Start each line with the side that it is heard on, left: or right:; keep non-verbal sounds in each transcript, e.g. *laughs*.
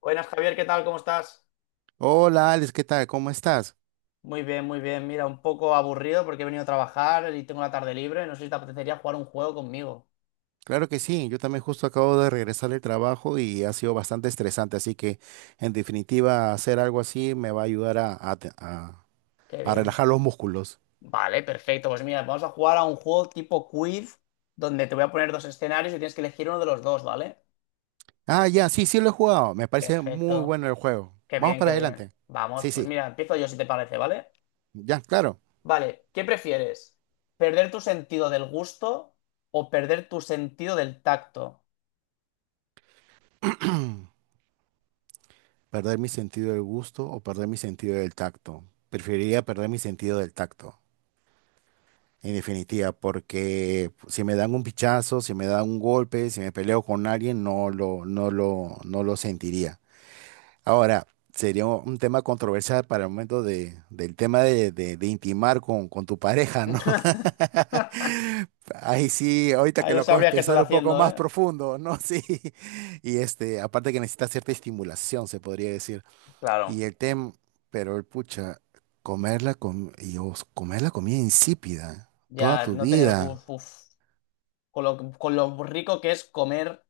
left: Buenas, Javier, ¿qué tal? ¿Cómo estás?
right: Hola Alex, ¿qué tal? ¿Cómo estás?
left: Muy bien, muy bien. Mira, un poco aburrido porque he venido a trabajar y tengo la tarde libre. No sé si te apetecería jugar un juego conmigo.
right: Claro que sí, yo también justo acabo de regresar del trabajo y ha sido bastante estresante, así que en definitiva hacer algo así me va a ayudar
left: Qué
right: a
left: bien.
right: relajar los músculos.
left: Vale, perfecto. Pues mira, vamos a jugar a un juego tipo quiz donde te voy a poner dos escenarios y tienes que elegir uno de los dos, ¿vale?
right: Ah, ya, sí, sí lo he jugado, me parece muy
left: Perfecto.
right: bueno el juego.
left: Qué
right: Vamos
left: bien,
right: para
left: qué bien.
right: adelante.
left: Vamos,
right: Sí,
left: pues
right: sí,
left: mira, empiezo yo si te parece, ¿vale?
right: ya, claro.
left: Vale, ¿qué prefieres? ¿Perder tu sentido del gusto o perder tu sentido del tacto?
right: *clears throat* Perder mi sentido del gusto o perder mi sentido del tacto. Preferiría perder mi sentido del tacto. En definitiva, porque si me dan un pichazo, si me dan un golpe, si me peleo con alguien, no lo sentiría. Ahora, sería un tema controversial para el momento del tema de intimar con tu pareja, ¿no?
left: *laughs*
right: *laughs* Ahí sí, ahorita
left: Ahí
right: que
left: no
right: lo acabo de
left: sabrías qué estoy
right: pensar un poco
left: haciendo,
right: más
left: ¿eh?
right: profundo, ¿no? *laughs* Sí. Y este, aparte que necesita cierta estimulación, se podría decir. Y
left: Claro.
right: el tema, pero el pucha, comer la comida insípida toda
left: Ya,
right: tu
left: no tener
right: vida.
left: uf, uf. Con lo rico que es comer,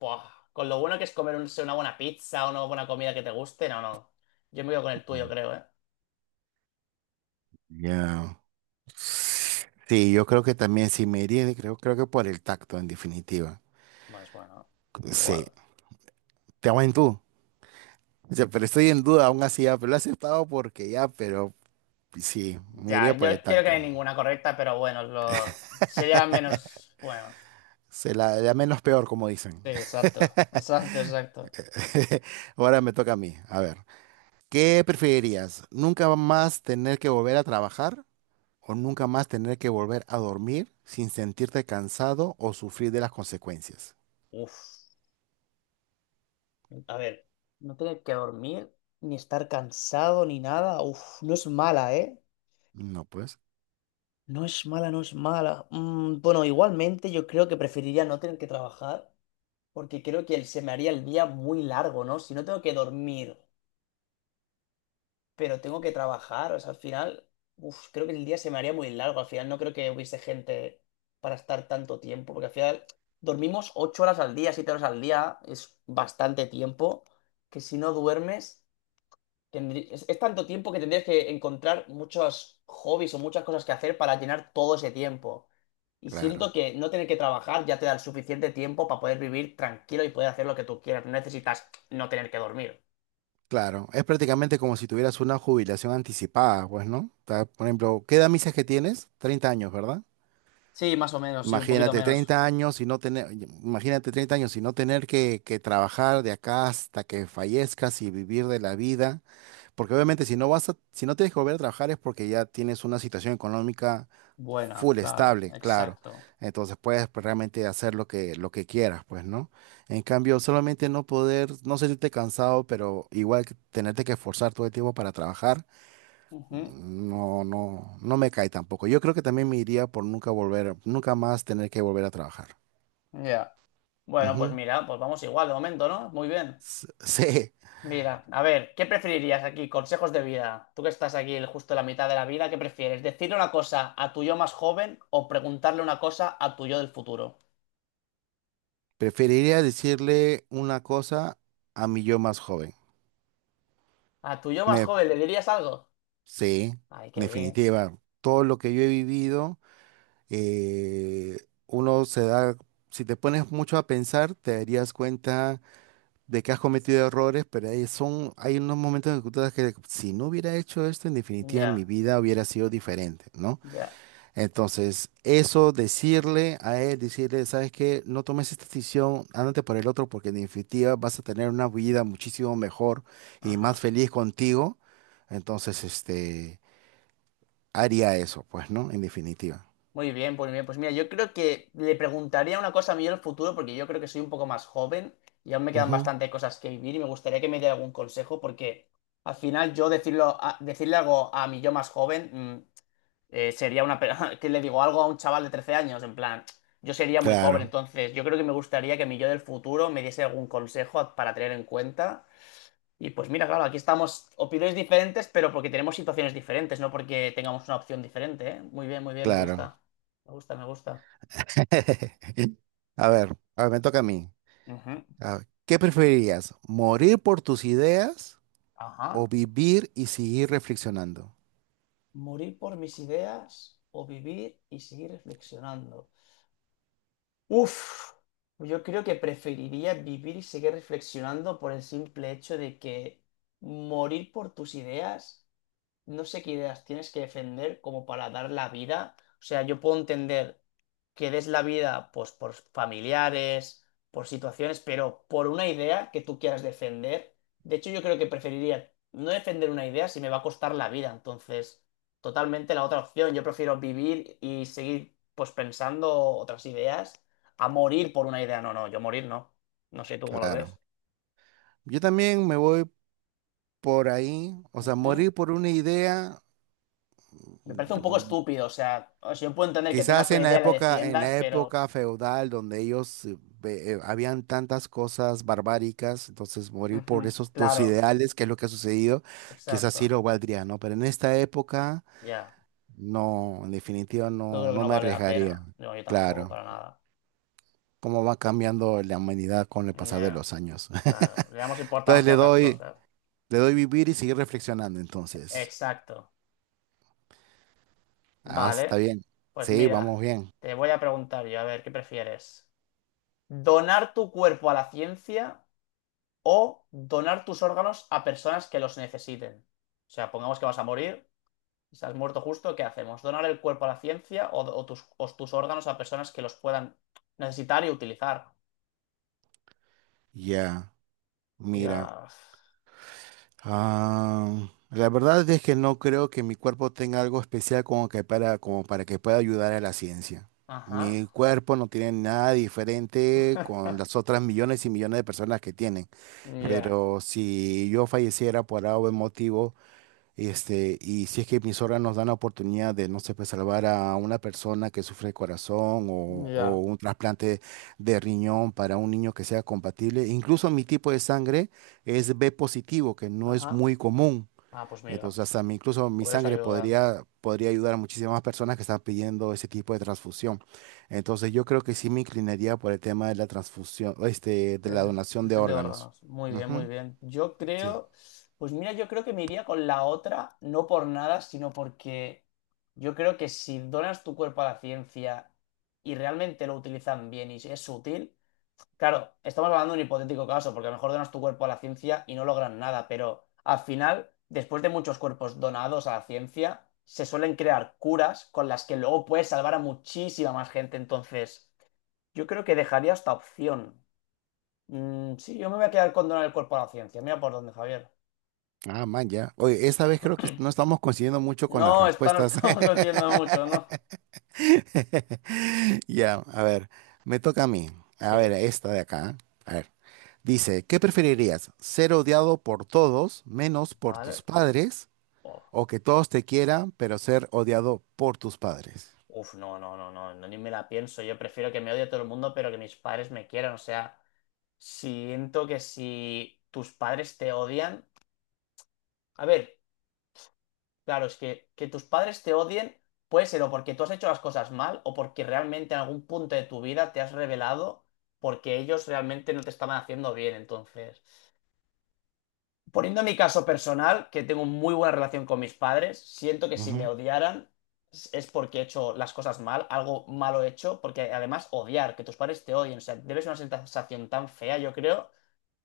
left: ¡buah! Con lo bueno que es comer una buena pizza, una buena comida que te guste, no, no. Yo me voy con el tuyo,
right: Mm.
left: creo, ¿eh?
right: Ya. Sí, yo creo que también sí me iría, creo que por el tacto, en definitiva.
left: Pues bueno,
right: Sí,
left: igual.
right: te hago en tú. O sea, pero estoy en duda aún así, ya, pero lo he aceptado porque ya, pero sí, me
left: Ya,
right: iría
left: yo
right: por el
left: creo que no
right: tacto.
left: hay ninguna correcta, pero bueno, sería menos buenos.
right: La menos peor, como dicen.
left: Sí, exacto, exacto, exacto.
right: *laughs* Ahora me toca a mí. A ver, ¿qué preferirías? ¿Nunca más tener que volver a trabajar o nunca más tener que volver a dormir sin sentirte cansado o sufrir de las consecuencias?
left: Uf, a ver, no tener que dormir, ni estar cansado, ni nada, uf, no es mala, ¿eh?
right: No, pues,
left: No es mala, no es mala. Bueno, igualmente yo creo que preferiría no tener que trabajar, porque creo que se me haría el día muy largo, ¿no? Si no tengo que dormir, pero tengo que trabajar, o sea, al final, uf, creo que el día se me haría muy largo. Al final no creo que hubiese gente para estar tanto tiempo, porque al final dormimos 8 horas al día, 7 horas al día, es bastante tiempo, que si no duermes es tanto tiempo que tendrías que encontrar muchos hobbies o muchas cosas que hacer para llenar todo ese tiempo. Y siento
right: claro.
left: que no tener que trabajar ya te da el suficiente tiempo para poder vivir tranquilo y poder hacer lo que tú quieras. No necesitas no tener que dormir.
right: Claro, es prácticamente como si tuvieras una jubilación anticipada, pues, ¿no? O sea, por ejemplo, ¿qué edad me dices que tienes? 30 años, ¿verdad?
left: Sí, más o menos, sí, un poquito
right: Imagínate
left: menos.
right: 30 años y no tener, imagínate 30 años y no tener que trabajar de acá hasta que fallezcas y vivir de la vida. Porque obviamente si no vas a, si no tienes que volver a trabajar es porque ya tienes una situación económica
left: Buena,
right: full
left: claro,
right: estable, claro.
left: exacto.
right: Entonces puedes, pues, realmente hacer lo que quieras, pues, ¿no? En cambio, solamente no poder, no sentirte cansado, pero igual que tenerte que esforzar todo el tiempo para trabajar,
left: Ujú.
right: no, no, no me cae tampoco. Yo creo que también me iría por nunca más tener que volver a trabajar.
left: Ya. Bueno, pues
right: Ujú.
left: mira, pues vamos igual de momento, ¿no? Muy bien.
right: *laughs* Sí,
left: Mira, a ver, ¿qué preferirías aquí? Consejos de vida. Tú que estás aquí justo en la mitad de la vida, ¿qué prefieres? ¿Decirle una cosa a tu yo más joven o preguntarle una cosa a tu yo del futuro?
right: preferiría decirle una cosa a mi yo más joven.
left: ¿A tu yo más
right: Me
left: joven le dirías algo?
right: Sí,
left: Ay,
right: en
left: qué bien.
right: definitiva, todo lo que yo he vivido, eh, uno se da, si te pones mucho a pensar, te darías cuenta de que has cometido errores, pero hay, son, hay unos momentos en que tú te das que si no hubiera hecho esto, en definitiva mi
left: Ya,
right: vida hubiera sido diferente, ¿no?
left: ya.
right: Entonces, eso, decirle a él, decirle, ¿sabes qué? No tomes esta decisión, ándate por el otro, porque en definitiva vas a tener una vida muchísimo mejor y más
left: Ajá.
right: feliz contigo. Entonces, este, haría eso, pues, ¿no? En definitiva.
left: Muy bien. Pues mira, yo creo que le preguntaría una cosa a mi yo del futuro porque yo creo que soy un poco más joven y aún me quedan
right: Ujú.
left: bastante cosas que vivir y me gustaría que me diera algún consejo porque al final yo decirle algo a mi yo más joven. mm, sería una... *laughs* que le digo algo a un chaval de 13 años, en plan, yo sería muy joven,
right: Claro,
left: entonces yo creo que me gustaría que mi yo del futuro me diese algún consejo para tener en cuenta. Y pues mira, claro, aquí estamos, opiniones diferentes, pero porque tenemos situaciones diferentes, no porque tengamos una opción diferente, ¿eh? Muy bien, me
right: claro.
left: gusta. Me gusta, me gusta.
right: *laughs* A ver, me toca a mí.
left: Ujú.
right: A ver, ¿qué preferirías? ¿Morir por tus ideas o
left: Ajá.
right: vivir y seguir reflexionando?
left: Morir por mis ideas o vivir y seguir reflexionando. Uf, yo creo que preferiría vivir y seguir reflexionando por el simple hecho de que morir por tus ideas no sé qué ideas tienes que defender como para dar la vida. O sea, yo puedo entender que des la vida pues por familiares, por situaciones, pero por una idea que tú quieras defender. De hecho, yo creo que preferiría no defender una idea si me va a costar la vida. Entonces, totalmente la otra opción. Yo prefiero vivir y seguir pues pensando otras ideas a morir por una idea. No, no, yo morir no. No sé tú cómo lo ves.
right: Claro. Yo también me voy por ahí, o sea,
left: Ujú.
right: morir por una idea.
left: Me parece un poco estúpido, o sea, yo puedo entender que tengas
right: Quizás
left: una idea y la
right: en
left: defiendas,
right: la
left: pero
right: época feudal donde ellos habían tantas cosas barbáricas, entonces morir por
left: Ujú,
right: esos tus
left: Claro,
right: ideales, que es lo que ha sucedido, quizás sí
left: exacto.
right: lo valdría, ¿no? Pero en esta época,
left: Ya.
right: no, en definitiva
left: Yo
right: no,
left: creo que
right: no
left: no
right: me
left: vale la
right: arriesgaría.
left: pena. No, yo tampoco,
right: Claro,
left: para nada.
right: cómo va cambiando la humanidad con el pasar de
left: Ya,
right: los años.
left: claro. Le damos
right: *laughs* Entonces
left: importancia a otras cosas.
right: le doy vivir y seguir reflexionando, entonces.
left: Exacto.
right: Ah, está
left: Vale.
right: bien.
left: Pues
right: Sí, vamos
left: mira,
right: bien.
left: te voy a preguntar yo, a ver, ¿qué prefieres? ¿Donar tu cuerpo a la ciencia o donar tus órganos a personas que los necesiten? O sea, pongamos que vas a morir, estás muerto justo, ¿qué hacemos? ¿Donar el cuerpo a la ciencia o tus órganos a personas que los puedan necesitar y utilizar?
right: Ya, mira.
left: Cuidado.
right: Ah, la verdad es que no creo que mi cuerpo tenga algo especial como para que pueda ayudar a la ciencia.
left: Ajá.
right: Mi cuerpo no tiene nada diferente con las otras millones y millones de personas que tienen.
left: Ya.
right: Pero si yo falleciera por algún motivo, este, y si es que mis nos dan la oportunidad de, no sé, pues salvar a una persona que sufre de corazón o
left: Ya.
right: un trasplante de riñón para un niño que sea compatible. Incluso mi tipo de sangre es B positivo, que no es
left: Ajá.
right: muy común.
left: Ah, pues mira,
right: Entonces, hasta mi- incluso mi
left: podrás
right: sangre
left: ayudar.
right: podría ayudar a muchísimas personas que están pidiendo ese tipo de transfusión. Entonces, yo creo que sí me inclinaría por el tema de la transfusión, este, de la
left: El
right: donación de
left: detección de
right: órganos.
left: órganos. Muy bien, muy
right: Ujú,
left: bien. Yo
right: sí.
left: creo. Pues mira, yo creo que me iría con la otra, no por nada, sino porque yo creo que si donas tu cuerpo a la ciencia y realmente lo utilizan bien y es útil. Claro, estamos hablando de un hipotético caso, porque a lo mejor donas tu cuerpo a la ciencia y no logran nada, pero al final, después de muchos cuerpos donados a la ciencia, se suelen crear curas con las que luego puedes salvar a muchísima más gente. Entonces, yo creo que dejaría esta opción. Sí, yo me voy a quedar con donar el cuerpo a la ciencia. Mira por dónde, Javier.
right: Ah, man, ya. Oye, esta vez creo que no estamos coincidiendo mucho con las
left: No, esta no
right: respuestas.
left: estamos *laughs* coincidiendo mucho, ¿no?
right: *laughs* Ya, a ver, me toca a mí. A
left: Sí,
right: ver, esta de acá. A ver, dice, ¿qué preferirías? ¿Ser odiado por todos menos por
left: vale.
right: tus padres?
left: Oh,
right: ¿O que todos te quieran, pero ser odiado por tus padres?
left: uf, no, no, no, no, no, ni me la pienso. Yo prefiero que me odie todo el mundo, pero que mis padres me quieran, o sea. Siento que si tus padres te odian, a ver, claro, es que tus padres te odien puede ser o porque tú has hecho las cosas mal o porque realmente en algún punto de tu vida te has revelado porque ellos realmente no te estaban haciendo bien, entonces. Poniendo mi caso personal, que tengo muy buena relación con mis padres, siento que si me odiaran es porque he hecho las cosas mal, algo malo he hecho, porque además odiar, que tus padres te odien, o sea, debe ser una sensación tan fea, yo creo,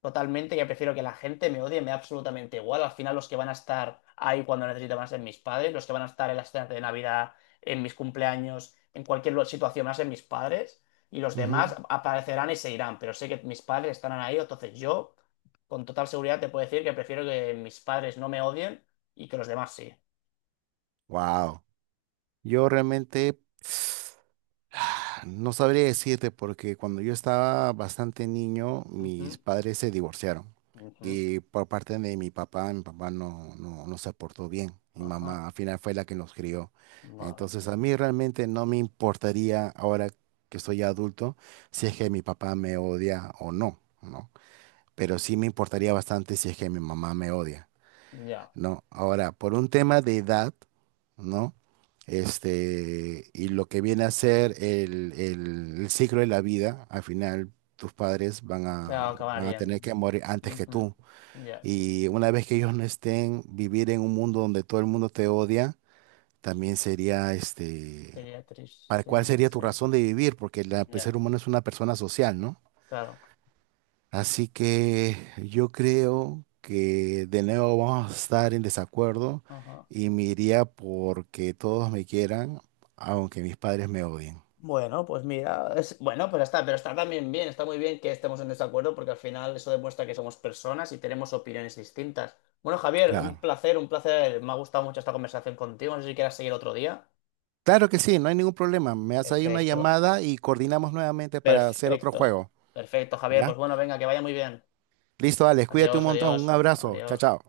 left: totalmente, que prefiero que la gente me odie, me da absolutamente igual. Al final los que van a estar ahí cuando necesito van a ser mis padres, los que van a estar en las cenas de Navidad, en mis cumpleaños, en cualquier situación van a ser mis padres, y los demás aparecerán y se irán, pero sé que mis padres estarán ahí, entonces yo con total seguridad te puedo decir que prefiero que mis padres no me odien y que los demás sí.
right: Wow. Yo realmente... *sighs* No sabría decirte porque cuando yo estaba bastante niño, mis
left: Ujú,
right: padres se divorciaron.
left: ujú,
right: Y por parte de mi papá no, no, no se portó bien. Mi
left: ajá,
right: mamá al final fue la que nos crió.
left: vale.
right: Entonces a mí realmente no me importaría ahora que soy ya adulto
left: Ah,
right: si es que mi papá me odia o no, ¿no? Pero sí me importaría bastante si es que mi mamá me odia,
left: ya,
right: ¿no? Ahora, por un tema de edad, ¿no? Este, y lo que viene a ser el ciclo de la vida, al final tus padres van
left: se
right: a, van a tener que
left: acabarían.
right: morir antes que
left: Ujú,
right: tú.
left: ya,
right: Y una vez que ellos no estén, vivir en un mundo donde todo el mundo te odia, también sería, este,
left: sería
right: ¿para cuál
left: tristísimo,
right: sería tu
left: sí.
right: razón de vivir? Porque el ser
left: Ya,
right: humano es una persona social, ¿no?
left: claro.
right: Así que yo creo que de nuevo vamos a estar en desacuerdo
left: Ajá.
right: y me iría porque todos me quieran, aunque mis padres me odien.
left: Bueno, pues mira, bueno, pues está, pero está también bien, está muy bien que estemos en desacuerdo porque al final eso demuestra que somos personas y tenemos opiniones distintas. Bueno, Javier, un
right: Claro.
left: placer, un placer. Me ha gustado mucho esta conversación contigo. No sé si quieras seguir otro día.
right: Claro que sí, no hay ningún problema. Me haces ahí una
left: Perfecto.
right: llamada y coordinamos nuevamente para hacer otro
left: Perfecto,
right: juego.
left: perfecto, Javier. Pues
right: ¿Ya?
left: bueno, venga, que vaya muy bien.
right: Listo, Alex, cuídate un
left: Adiós,
right: montón. Un
left: adiós,
right: abrazo. Chao,
left: adiós.
right: chao.